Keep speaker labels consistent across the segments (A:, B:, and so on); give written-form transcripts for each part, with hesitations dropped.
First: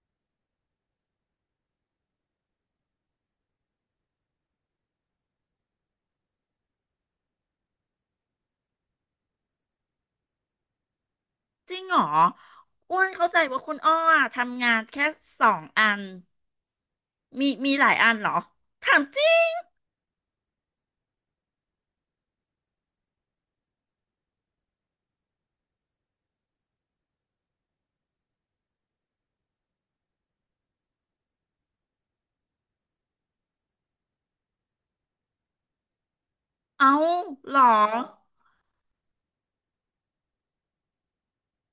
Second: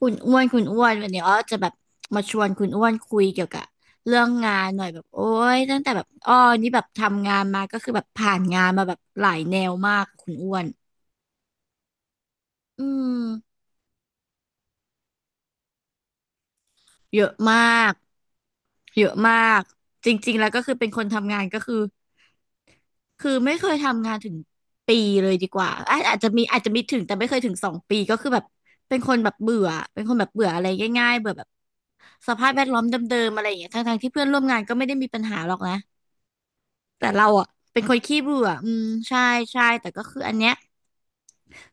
A: คุณอ้วนคุณอ้วนวันนี้อ้อจะแบบมาชวนคุณอ้วนคุยเกี่ยวกับเรื่องงานหน่อยแบบโอ้ยตั้งแต่แบบอ้อนี่แบบทำงานมาก็คือแบบผ่านงานมาแบบหลายแนวมากคุณอ้วน
B: จริงเหรอ
A: อื
B: อ้วนเข้าใจ
A: ม
B: ว่าคุณอ้ออะทำงานแค่สองอัน
A: เยอะ
B: มี
A: ม
B: มี
A: า
B: หลา
A: ก
B: ยอันเหรอถา
A: เย
B: ม
A: อะ
B: จริ
A: มา
B: ง
A: กจริงๆแล้วก็คือเป็นคนทำงานก็คือคือไม่เคยทำงานถึงปีเลยดีกว่าอาจจะมีถึงแต่ไม่เคยถึง2 ปีก็คือแบบเป็นคนแบบเบื่อเป็นคนแบบเบื่ออะไรง่ายๆเบื่อแบบสภาพแวดล้อมเดิมๆอะไรอย่างเงี้ยทั้งๆที่เพื่อนร่วมงานก็ไม่ได้มีปัญหาหรอกนะ
B: เอา
A: แต่เราอ่ะ
B: เหรอ
A: เป็นคนขี้เบื่ออืมใช่ใช่แต่ก็คืออันเนี้ย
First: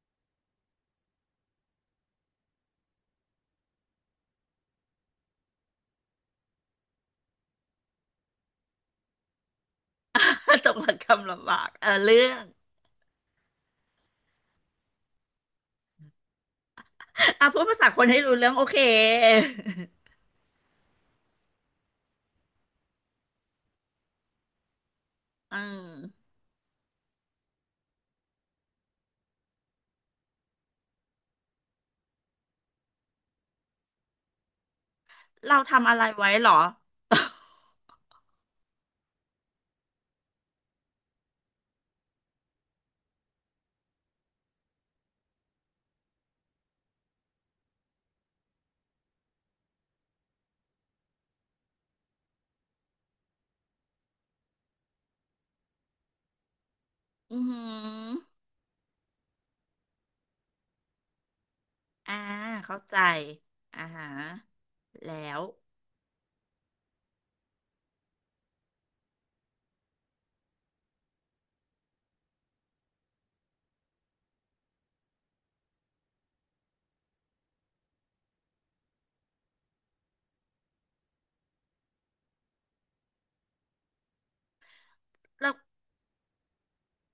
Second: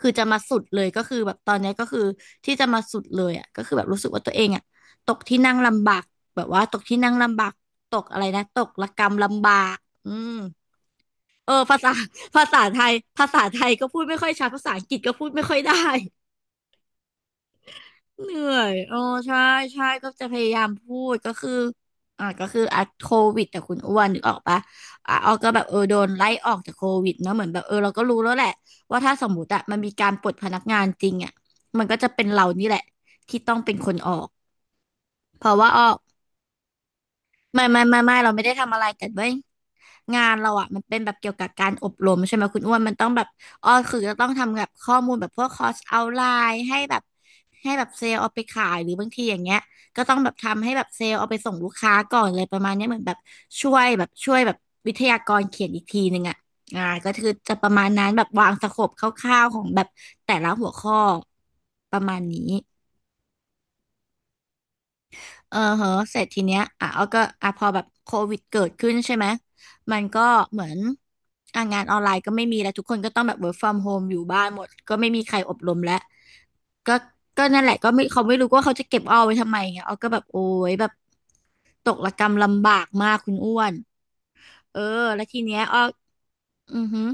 A: คือจะมาสุดเลยก็คือแบบตอนเนี้ยก็คือที่จะมาสุดเลยอ่ะก็คือแบบรู้สึกว่าตัวเองอ่ะตกที่นั่งลำบากแบบว่าตกที่นั่งลำบากตกอะไรนะตกระกำลำบากอืม
B: ตกหลักคำ
A: เอ
B: ลำ
A: อ
B: บาก
A: ภา
B: เออ
A: ษา
B: เรื่อง
A: ภาษาไทยภาษาไทยก็พูดไม่ค่อยชัดภาษาอังกฤษก็พูดไม่ค่อยได้
B: อ่ะพูดภาษาคนให้
A: เห
B: รู้
A: นื่
B: เรื่อ
A: อ
B: งโอ
A: ย
B: เค
A: โอ้ใช่ ใช่ ก็ จะพยายามพูด ก็คือก็คือโควิดแต่คุณอ้วนนึกออกปะอ่ะออกก็
B: อื
A: แบบเออ
B: ม
A: โดนไล่ออกจากโควิดเนอะเหมือนแบบเออเราก็รู้แล้วแหละว่าถ้าสมมติอะมันมีการปลดพนักงานจริงอะมันก็จะเป็นเรานี่แหละที่ต้องเป็นคนออกเพราะ
B: เรา
A: ว่าอ้
B: ทำอะ
A: ก
B: ไรไว้เหรอ
A: ไม่เราไม่ได้ทำอะไรแต่เว้ยงานเราอ่ะมันเป็นแบบเกี่ยวกับการอบรมใช่ไหมคุณอ้วนมันต้องแบบอ๋อคือจะต้องทำแบบข้อมูลแบบพวกคอร์สเอาไลน์ให้แบบให้แบบเซลล์เอาไปขายหรือบางทีอย่างเงี้ยก็ต้องแบบทำให้แบบเซลล์เอาไปส่งลูกค้าก่อนเลยประมาณเนี้ยเหมือนแบบช่วยแบบวิทยากรเขียนอีกทีหนึ่งอ่ะอ่าก็คือ
B: อือ
A: จะ
B: หื
A: ประมาณนั้
B: อ
A: นแบบวางสโคปคร่าวๆของแบบแต่ละหัวข้อประมา
B: อ่า
A: ณนี้
B: เข้าใจอ่าฮะแล้ว
A: เออเหอะเสร็จทีเนี้ยอ่ะเอาก็อ่ะพอแบบโควิดเกิดขึ้นใช่ไหมมันก็เหมือนอ่ะงานออนไลน์ก็ไม่มีแล้วทุกคนก็ต้องแบบ work from home อยู่บ้านหมดก็ไม่มีใครอบรมแล้วก็ก็นั่นแหละก็ไม่เขาไม่รู้ว่าเขาจะเก็บอ้อไว้ทำไมไงเอาก็แบบโอ้ยแบบตกระกำลำบากมากคุณอ้วนเออแล้วที
B: แล้ว
A: เนี้ยอ้ออือหือ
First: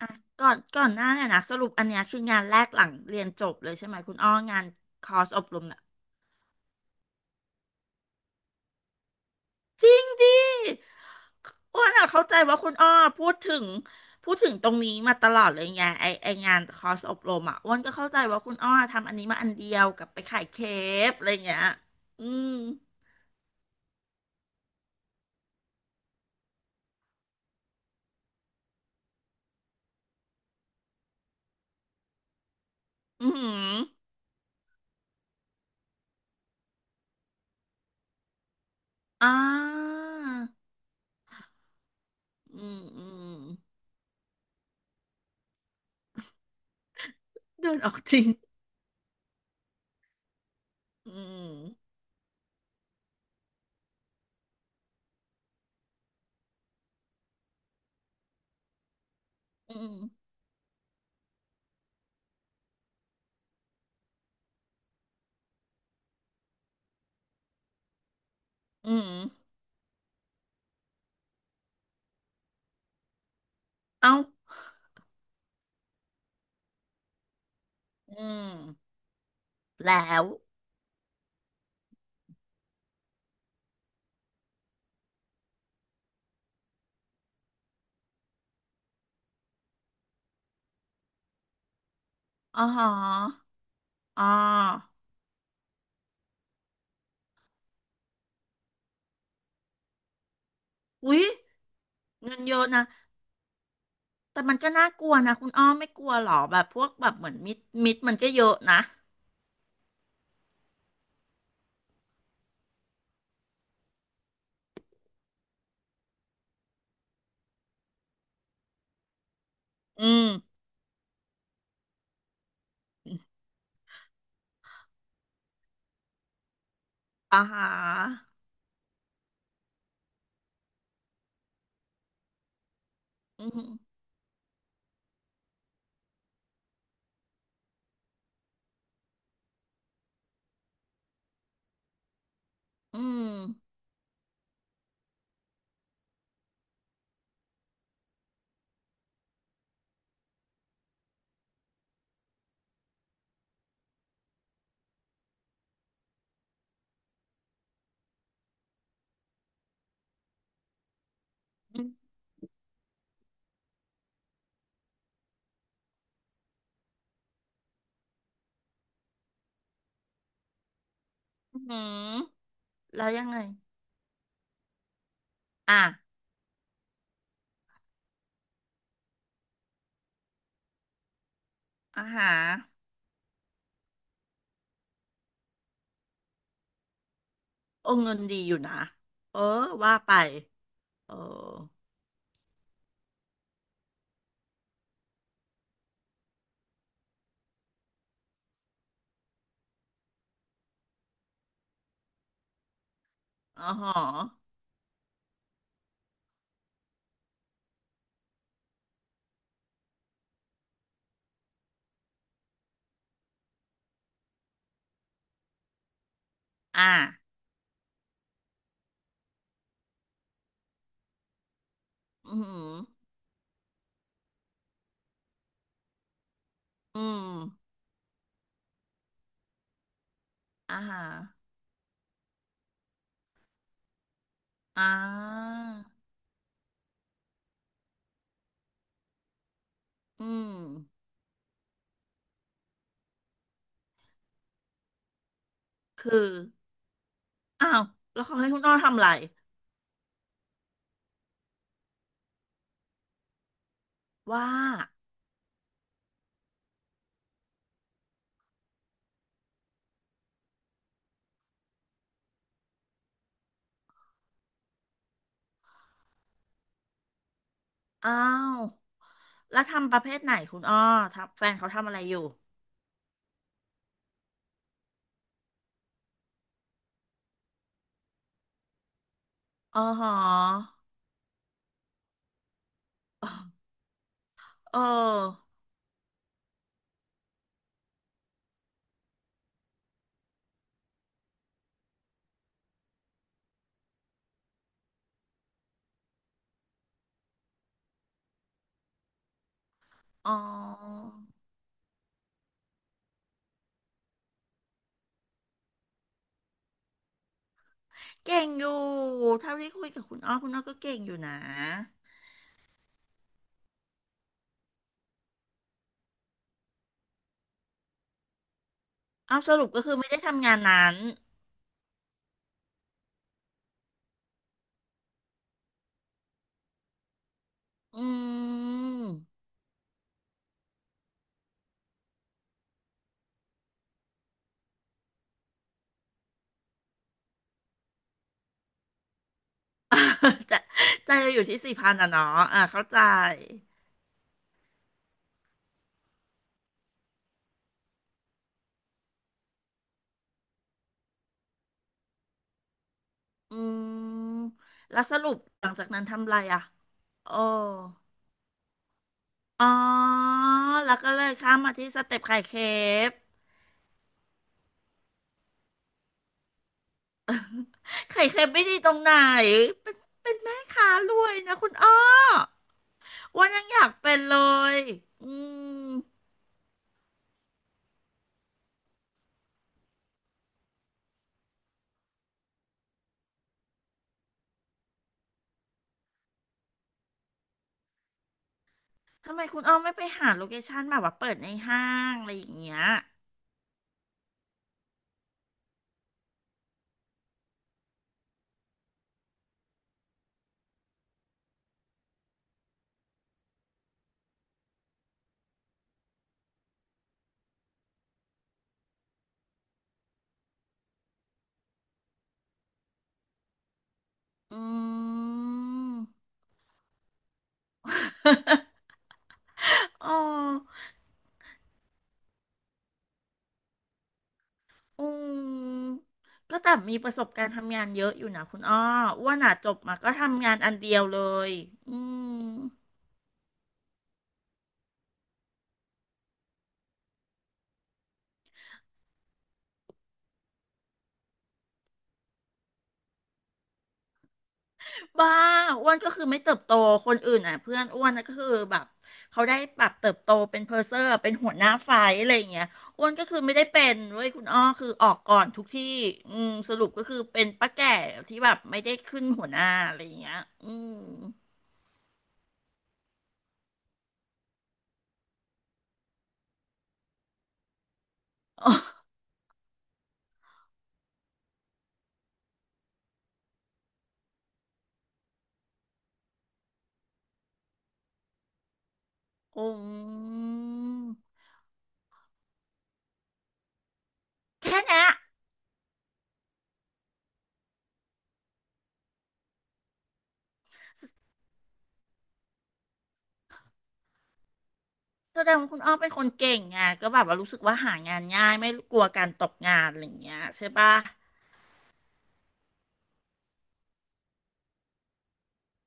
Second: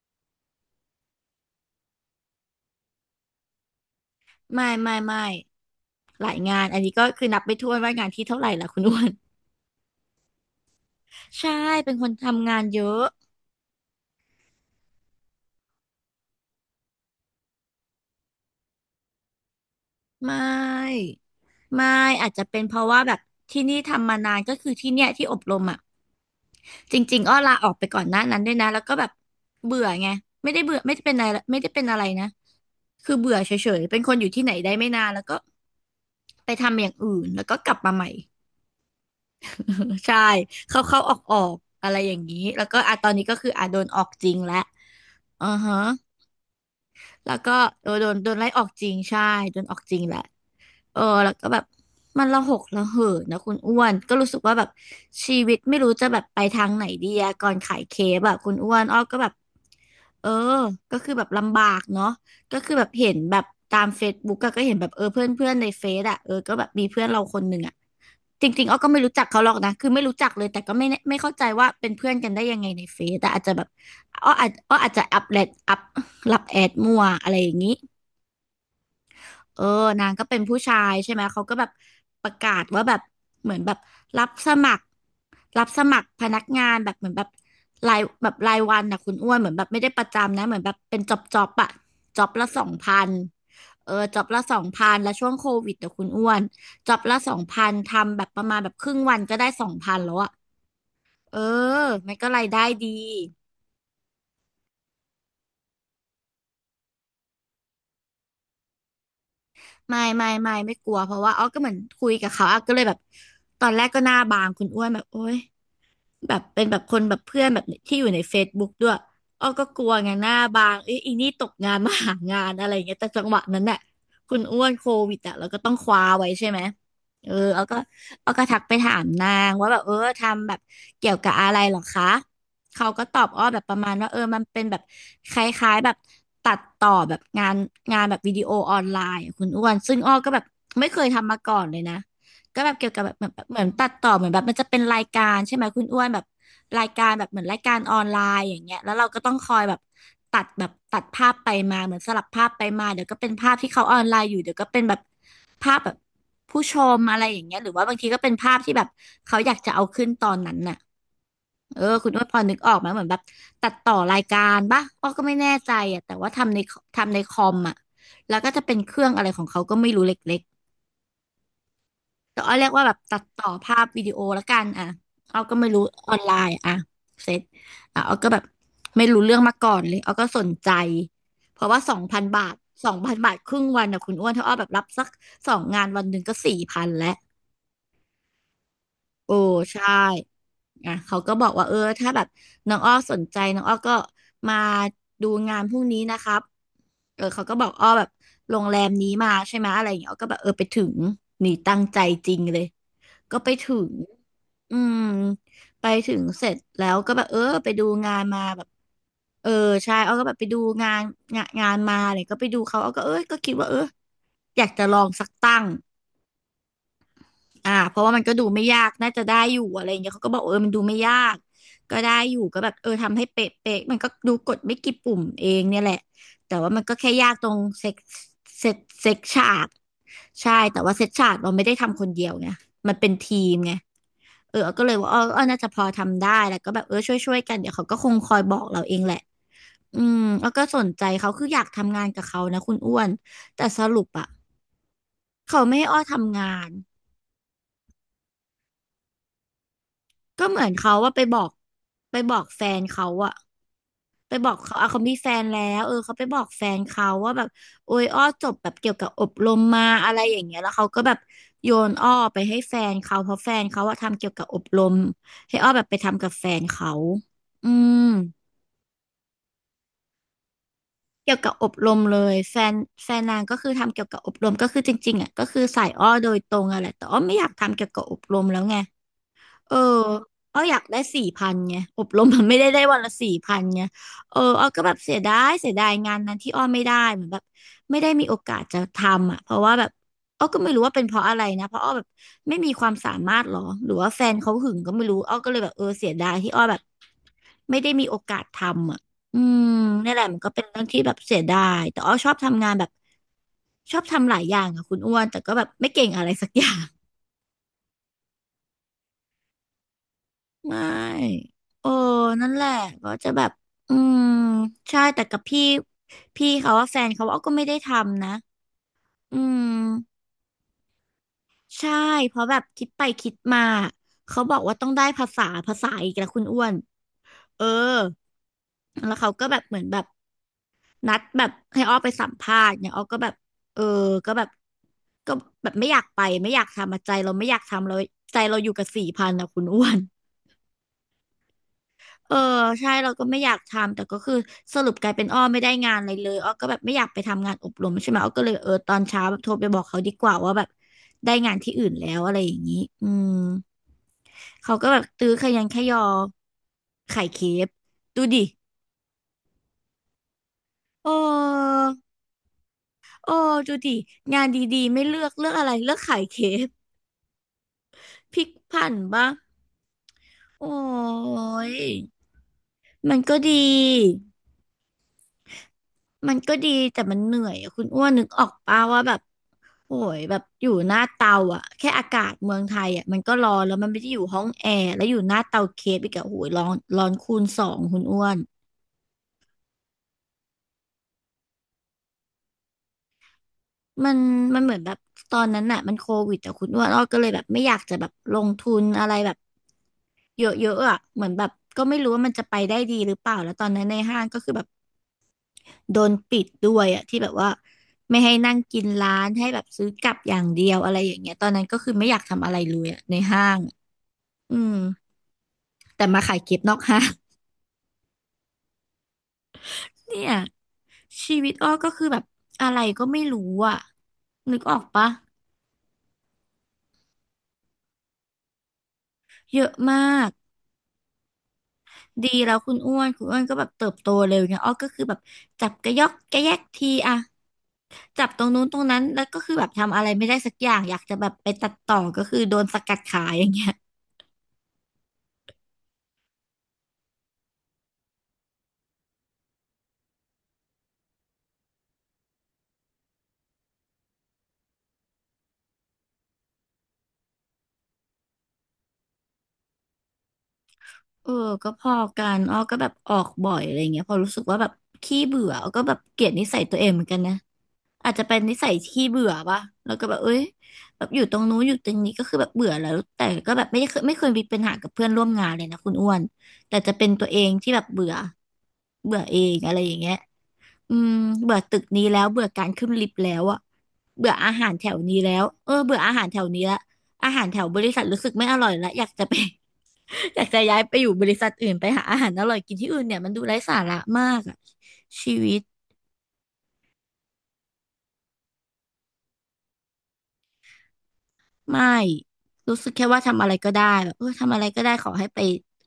B: อ่ะก่อนหน้าเนี่ยนะสรุปอันเนี้ยคืองานแรกหลังเรียนจบเลยใช่ไหมคุณอ้องาน
A: ไม่ไม่
B: ค
A: ไม่
B: อร์สอบรม
A: หลายงานอันนี้ก็คือนับไปทั่ถ้วนว่างานที่เท่าไหร่ล่ะคุณอ้วน
B: จริงดิ
A: ใช่
B: อ้วน
A: เป็นค
B: อะ
A: น
B: เข้าใจ
A: ทำงา
B: ว่า
A: น
B: คุณ
A: เย
B: อ้อ
A: อะ
B: พูดถึงพูดถึงตรงนี้มาตลอดเลยไงไองานคอร์สอบรมอ่ะอ้วนก็เข้าใจว่าคุณอ้อทำอันนี้มาอันเดียวกับไป
A: ไม
B: ขายเค
A: ่
B: ปอะไรเงี้ย
A: ไม่
B: อื
A: อาจจะ
B: ม
A: เป็นเพราะว่าแบบที่นี่ทำมานานก็คือที่เนี่ยที่อบรมอ่ะจริงๆอ้อลาออกไปก่อนหน้านั้นด้วยนะแล้วก็แบบเบื่อไงไม่ได้เบื่อไม่ได้เป็นอะไรไม่ได้เป็นอะไรนะคือ
B: อืม
A: เบื่
B: อ
A: อเฉยๆเป็น
B: ห
A: คนอยู่ที่ไหนได้ไม่นานแล้วก็ไปทำอย่างอื่นแล้วก็กลับมาใหม่
B: อ่า
A: ใช่เข้าเข้าออกออกๆอะไรอย่างนี้
B: อื
A: แล้วก็
B: ม
A: อ่ะ
B: อื
A: ตอนนี้ก็
B: ม
A: คืออ่ะโดนออกจริงแล้วอือฮะ แล้วก็
B: เดินอ
A: โด
B: อก
A: นโดน
B: จริง
A: โดนไล่ออกจริงใช่โดนออกจริงแหละเออ
B: อื
A: แล้วก็แบบ
B: ม
A: มันระหกระเหินนะคุณอ้วนก็รู้สึกว่าแบบชีวิตไม่รู้จะแบบไปทางไหนดีอะก่อนขายเคแบบคุณอ้วนอ้อก็แบบ
B: อืม
A: เออก็คือแบบลำบากเนาะ ก็คือแบบเห็นแบบตามเฟซบุ๊กก็เห็นแบบเออเพื่อนเพื่อนในเฟซอะเออก็แบบมีเพื่อนเราคนหนึ่งอะจริงๆอ้อก็
B: อื
A: ไม่
B: ม
A: รู้จักเขาหรอกนะคือไม่รู้จักเลยแต่ก็ไม่แน่ไม่เข้าใจว่าเป็นเพื่อนกันได้ยังไงในเฟซแต่อาจจะแบบ
B: เอ้า
A: อ้ออาจจะอัปรับแอดมั่วอะไรอย่างนี้
B: อืม
A: เออ
B: แล้
A: นางก็
B: ว
A: เป็นผู้ชายใช่ไหมเขาก็แบบประกาศว่าแบบเหมือนแบบรับสมัครรับสมัครพนักงานแบบเหมือนแบบรายวันนะคุณอ้วนเหมือนแบบไม่ได้ประจำนะเหมือนแบบเป็นจ็อบจ็อบอะจ็อบละ
B: อ๋
A: ส
B: อ
A: อง
B: ฮ
A: พัน
B: ะ
A: เออจ็
B: อ๋
A: อบละสองพั
B: อ
A: นแล้วช่วงโควิดแต่คุณอ้วนจ็อบละสองพันทำแบบประมาณแบบครึ่งวันก็ได้สองพันแล้วอะ
B: อุ๊ย
A: เออมันก็
B: เงิน
A: ราย
B: เย
A: ได้
B: อะนะ
A: ดี
B: แต่มันก็น่ากลัวนะคุณอ้อมไม่กลัวหรอแบบพวกแบบเหมือนมิดมันก็เยอะนะ
A: ไม่กลัวเพราะว่าอ๋อก็เหมือนคุยกับเขาอ่ะก็เลยแบบตอนแรกก็หน้าบางคุณอ้วนแบบโอ๊ย แบบเป็นแบบคนแบบเพื่อนแบบที่อยู่ใน Facebook ด้วยอ้อก็กลัว
B: อื
A: ไงห
B: ม
A: น้าบางเอ้ยอีนี่ตกงานมาหางานอะไรอย่างเงี้ยแต่จังหวะนั้นน่ะคุณอ้วนโควิดอ่ะเราก็ต้องคว้าไว้ใช่ไหมเออ
B: อ่าฮ
A: เอาก็
B: ะ
A: เอาก็ทักไปถามนางว่าแบบทำแบบเกี่ยวกับอะไรเหรอคะเขาก็ตอบอ้
B: อื
A: อแบบป
B: ม
A: ระมาณว่าเออมันเป็นแบบคล้ายๆแบบตัดต่อแบบงานแบบวิดีโอออนไลน์อะคุณอ้วนซึ่งอ้อก็แบบไม่เคยทำมาก่อนเลยนะ ก็แบบเกี่ยว
B: อื
A: กับแบบแบ
B: ม
A: บเหมือนตัดต่อเหมือนแบบมันจะเป็นรายการใช่ไหมคุณอ้วนแบบรายการแบบเหมือนรายการออนไลน์อย่างเงี้ยแล้วเราก็ต้องคอยแบบตัดภาพไปมาเหมือนสลับภาพไปมาเดี๋ยวก็เป็นภาพที่เขาออนไลน์อยู่เดี๋ยวก็เป็นแบบภาพแบบผู้ชมอะไรอย่างเงี้ยหรือว่าบางทีก็เป็นภาพที่แบบเขาอยากจะเอาขึ้นตอนนั้นน่ะเอ
B: อื
A: อ
B: ม
A: คุณอ้วนพอนึกออกไหมเหมือนแบบตัดต่อรายการปะอ้อก็ไม่แน่ใจอ่ะแต่ว่าทำในคอมอ่ะแล้วก็จะเป็นเครื่องอะไรของเขาก็ไม่รู้เล็ก
B: อืม
A: แต่อ้อเรียกว่าแบบ
B: แล้ว
A: ตั
B: ยั
A: ด
B: งไง
A: ต่อภาพวิดีโอละกันอ่ะอ้อก็ไม่
B: อ่ะ
A: รู้ออนไลน์อ่ะเสร็จอ่ะอ้อก็แบบไม่รู้เรื่องมาก่อนเลยอ้อก็สนใจเพราะว่าสอง
B: อ่า
A: พัน
B: ฮะ
A: บาทสองพันบาทครึ่งวันนะคุณอ้วนถ้าอ้อแบบรับสักสองงานวันหนึ่งก็สี่พันแล้ว
B: โอ้เงินดีอยู่นะ
A: โอ้
B: เออ
A: ใช่
B: ว่าไป
A: อ่ะ
B: เออ
A: เขาก็บอกว่าเออถ้าแบบน้องอ้อสนใจน้องอ้อก็มาดูงานพรุ่งนี้นะครับเออเขาก็บอกอ้อแบบโรงแรมนี้มาใช่ไหมอะไรอย่างเงี้ยอ้อก็แบบเออไปถึงนี่ตั้งใจจริงเลย ก็ไป
B: อ๋อ
A: ถึ
B: ห
A: ง
B: อ
A: อืมไปถึงเสร็จแล้วก็แบบเออไปดูงานมาแบบเออใช่เอาก็แบบไปดูงานงานมาเนี่ยก็ไปดูเขาเอาก็เออก็คิดว่าเอออยากจะลองสักตั้ง
B: อ่า
A: อ่าเพราะว่ามันก็ดูไม่ยากน่าจะได้อยู่อะไรอย่างเงี้ยเขาก็บอกเออมันดูไม่ยากก็ได้
B: อื
A: อยู่ก็
B: ม
A: แบบเออทำให้เป๊ะเป๊ะมันก็ดูกดไม่กี่ปุ่มเองเนี่ยแหละแต่ว่ามันก็
B: อื
A: แค่ยากตรง
B: ม
A: เซ็กเซ็กฉากใช่
B: อ่า
A: แต่ว่า
B: ฮะ
A: เซ็กฉากเราไม่ได้ทำคนเดียวไงมันเป็นทีมไง เออก็
B: อ่
A: เลยว่าอ้อ
B: า
A: น่าจะพอทำได้ แล้วก็แบบเออช่วยกันเดี๋ยวเขาก็คงคอยบอกเราเองแหละอื
B: อื
A: มอ้
B: ม
A: อก็สนใจเขาคืออยากทำงานกับเขานะคุณอ้วนแต่สรุปอะเขาไม่ให้อ้อ
B: คือ
A: ทำงาน
B: อ้าวแล้วเขาให้คุณอ้อทำอะไร
A: ก็เหมือนเขาว่าไปบอกแฟนเขาอะไป
B: ว่า
A: บอกเขาอ่ะเขามีแฟนแล้วเออเขาไปบอกแฟนเขาว่าแบบโอ้ยอ้อจบแบบเกี่ยวกับอบรมมาอะไรอย่างเงี้ยแล้วเขาก็แบบโยนอ้อไปให้แฟนเขาเพราะแฟนเขาอะทำเกี่ยวกับอบรมให้อ้อแบบไปทำกับแฟนเขาอืม
B: อ้าว แล้วทำประเภทไหนคุณอ้อทับ
A: เกี่ยว
B: แฟ
A: กับ
B: น
A: อ
B: เขา
A: บ
B: ทำ
A: ร
B: อะ
A: ม
B: ไรอ
A: เล
B: ยู่
A: ยแฟนนางก็คือทำเกี่ยวกับอบรมก็คือจริงๆอ่ะก็คือสายอ้อโดยตรงอะแหละแต่อ้อไม่อยากทำเกี่ยวกับอบรมแล้วไง เออ
B: อ๋อหอ
A: อ้ออยากได้สี่พันไงอบรมมันไม่ได้ได้วันละสี่พันไงเอออ้อ
B: เอ
A: ก็แบบเสียดา
B: อ
A: ยเสียดายงานนั้นที่อ้อไม่ได้เหมือนแบบไม่ได้มีโอกาสจะทำอ่ะเพราะว่าแบบอ้อก็ไม่รู้ว่าเป็นเพราะอะไรนะเพราะอ้อแบบไม่มีความสามารถหรอหรือว่าแฟนเขาหึงก็ไม่รู้อ้อก็เลยแบบเออเสียดายที่อ้อแบบไม่ได้มีโอกาสทำอ่ะอืมนี่นแหละ
B: อ๋
A: มันก็เป็นเรื่องที่
B: อ
A: แบบเสียดายแต่อ้อชอบทำงานแบบชอบทำหลายอย่างอะคุณอ้วนแต่ก็แบบไม่เก่งอะไรสักอย่าง
B: เก่งอยู่เท่าที่คุยกับคุณอ้อคุณอ้อ
A: ไม
B: ก็เก่งอยู่นะ
A: ่ เออ นั่นแหละก็จะแบบอืมใช่แต่กับพี่เขาว่าแฟนเขาว่าก็ไม่ได้ทำนะ อื
B: เอาสรุ
A: ม
B: ปก็คือไม่ได้ทำงานนั้น
A: ใช่เพราะแบบคิดไปคิดมา เขาบอกว่าต้องได้ภาษาอีกแล้วคุณอ้วนเออ
B: อื
A: แล้วเขา
B: ม
A: ก็แบบเหมือนแบบนัดแบบให้อ้อไปสัมภาษณ์เนี่ยอ้อก็แบบเออก็แบบก็แบบไม่อยากไปไม่อยากทำอะใจเราไม่อยากทำเราใจเราอยู่กับสี่พันอะคุณอ้วน
B: ใจใจเราอยู่ที่สี่พันอ่ะเนาะ
A: เออ
B: อ่าเข้า
A: ใช่
B: ใจ
A: เราก็ไม่อยากทำแต่ก็คือสรุปกลายเป็นอ้อไม่ได้งานอะไรเลยอ้อก็แบบไม่อยากไปทำงานอบรมใช่ไหมอ้อก็เลยเออตอนเช้าแบบโทรไปบอกเขาดีกว่าว่าแบบได้งานที่อื่นแล้วอะไรอย่างนี้อืม
B: อืม
A: เขาก็แบ
B: แล้ว
A: บ
B: ส
A: ตื้
B: รุ
A: อ
B: ป
A: ขยั
B: ห
A: น
B: ลัง
A: ข
B: จาก
A: ย
B: นั้
A: อ
B: นทำอะไรอ่ะ
A: ไข่
B: โอ้
A: เคฟดูดิ
B: อ๋อแล้วก็
A: โอ้
B: เลยข้ามมาที่สเต็ปไข่เค้ก
A: โอ้ดูดิงานดีๆไม่เลือกเลือกอะไรเลือกไข่เคฟ
B: ไข่
A: พลิ
B: เค็ม
A: ก
B: ไม่ดี
A: ผั
B: ต
A: น
B: รงไหน
A: บ้าง
B: เป็นเป็นแม่
A: โอ
B: ค้าร
A: ้
B: วยนะคุณอ้อ
A: ยมันก็
B: อ้วัน
A: ดี
B: ยังอยากเป็นเลย อืม
A: มันก็ดีแต่มันเหนื่อยอะคุณอ้วนนึกออกป่าว่าแบบโอ้ยแบบอยู่หน้าเตาอ่ะแค่อากาศเมืองไทยอ่ะมันก็ร้อนแล้วมันไม่ได้อยู่ห้องแอร์แล้วอยู่หน้าเตาเคฟอีกอะโอ้ยร้อนร้อนคูณสองคุณอ้วน
B: ทำไมคุณอ้อไม่ไปหาโลเคชั่นแบบว่าเปิดในห้างอะไรอย่างเงี้ย
A: มันมันเหมือนแบบตอนนั้นน่ะมันโควิดแต่คุณอ้วนอ้อก็เลยแบบไม่อยากจะแบบลงทุนอะไรแบบเยอะๆอ่ะเหมือนแบบก็ไม่รู้ว่ามันจะไปได้ดีหรือเปล่าแล้วตอนนั้นในห้างก็คือแบบ โดนปิดด้วยอะที่แบบว่าไม่ให้นั่งกินร้านให้แบบซื้อกลับอย่างเดียวอะไรอย่างเงี้ยตอนนั้นก็คือไม่อยากทำอะไรเลยอะในห้างอะอื
B: อ
A: ม
B: ื
A: แต่
B: ม
A: มาขายเก็บนอกห้าง
B: อ๋ อ
A: เนี่ยชีวิตอ้อก็คือแบบอะไรก็ไม่รู้อะนึกออก
B: อื
A: ปะ
B: มก็แต่มีประสบการณ์ทำงานเยอะอยู่นะคุณอ้ออ้วนอ่ะ
A: เย
B: จ
A: อะ
B: บมา
A: มา
B: ก็
A: ก
B: ทำงานอันเดียวเลยอื
A: ดี
B: ม
A: แล้วคุณอ้วนคุณอ้วนก็แบบเติบโตเร็วเนี่ยอ้อก็คือแบบจับกระยอกกระแยกทีอะจับตรงนู้นตรงนั้นแล้วก็คือแบบทำอะไรไม่ได้สักอย่างอยากจะแบบไปตัดต่อก็คือโดนสกัดขายอย่างเงี้ย
B: บ้าอ้วนก็คือไม่เติบโตคนอื่นอ่ะเพื่อนอ้วนนะก็คือแบบเขาได้ปรับเติบโตเป็นเพอร์เซอร์เป็นหัวหน้าฝ่ายอะไรอย่างเงี้ยอ้วนก็คือไม่ได้เป็นเว้ยคุณอ้อคือออกก่อนทุกที่อืมสรุปก็คือเป็นป้าแก่ที่แบบไม่ได้ขึ้นหัวหน้าอะไรอย่างเงี้ยอืม
A: เออก็พอกันอ้อก็แบบออกบ่อยอะไรเงี้ยพอรู้สึกว่าแบบขี้เบื่ออ้อก็แบบเกลียดนิสัยตัวเองเหมือนกันนะอาจจะเป็นนิสั
B: อ๋อ
A: ยขี้เบื่อป่ะแล้วก็แบบเอ้ยแบบอยู่ตรงนู้นอยู่ตรงนี้ก็คือแบบเบื่อแล้วแต่ก็แบบไม่เคยมีปัญหากับเพื่อนร่วมงานเลยนะคุณอ้วนแต่จะเป็นตัวเองที่แบบเบื่อเบื่อเอง
B: อ
A: อะไรอย่างเงี้ย
B: ื
A: อืม
B: ม
A: เบื่อตึกนี้แล้วเบื่อการขึ้นลิฟต์แล้วอะเบื่ออาหาร
B: แค่
A: แถว
B: นี้
A: นี้แล้วเออเบื่ออาหารแถวนี้ละอาหารแถวบริษัทรู้สึกไม่อร่อยละอยากจะไป อยากจะย้ายไปอยู่บริษัทอื่นไปหาอาหารอร่อยกินที่อื่นเนี่ยมันดูไร้สาระมากอะชี
B: แสด
A: วิ
B: ง
A: ต
B: ว่าคุณอ้อเป็นคนเก่งไงก็แบบว่ารู้สึกว่าหางานง่ายไม่กลัวการตกงานอะไรอย่างเงี้ยใช่ปะ
A: ไม่รู้สึกแค่ว่าทำอะไรก็ได้แบบเออทำอะไรก็ได้ขอให้ไป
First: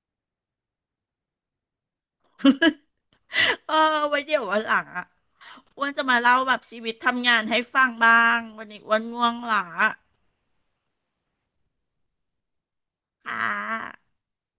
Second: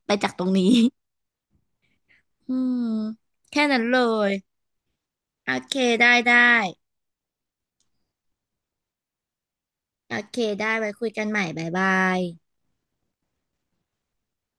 A: ไปจากตรงนี้ อืมแค่
B: เออ
A: นั้นเล
B: ไว้
A: ย
B: เดี๋ยววันหลังอ่ะ
A: โอเค
B: อ้วนจะ
A: ได้
B: มาเล่า
A: ได้
B: แบบชีวิตทำงานให้ฟังบ้างวันนี้อ้วนง่วงหลา
A: โอเคได้ไว้คุยกันใหม่บ๊ายบาย
B: ค่ะ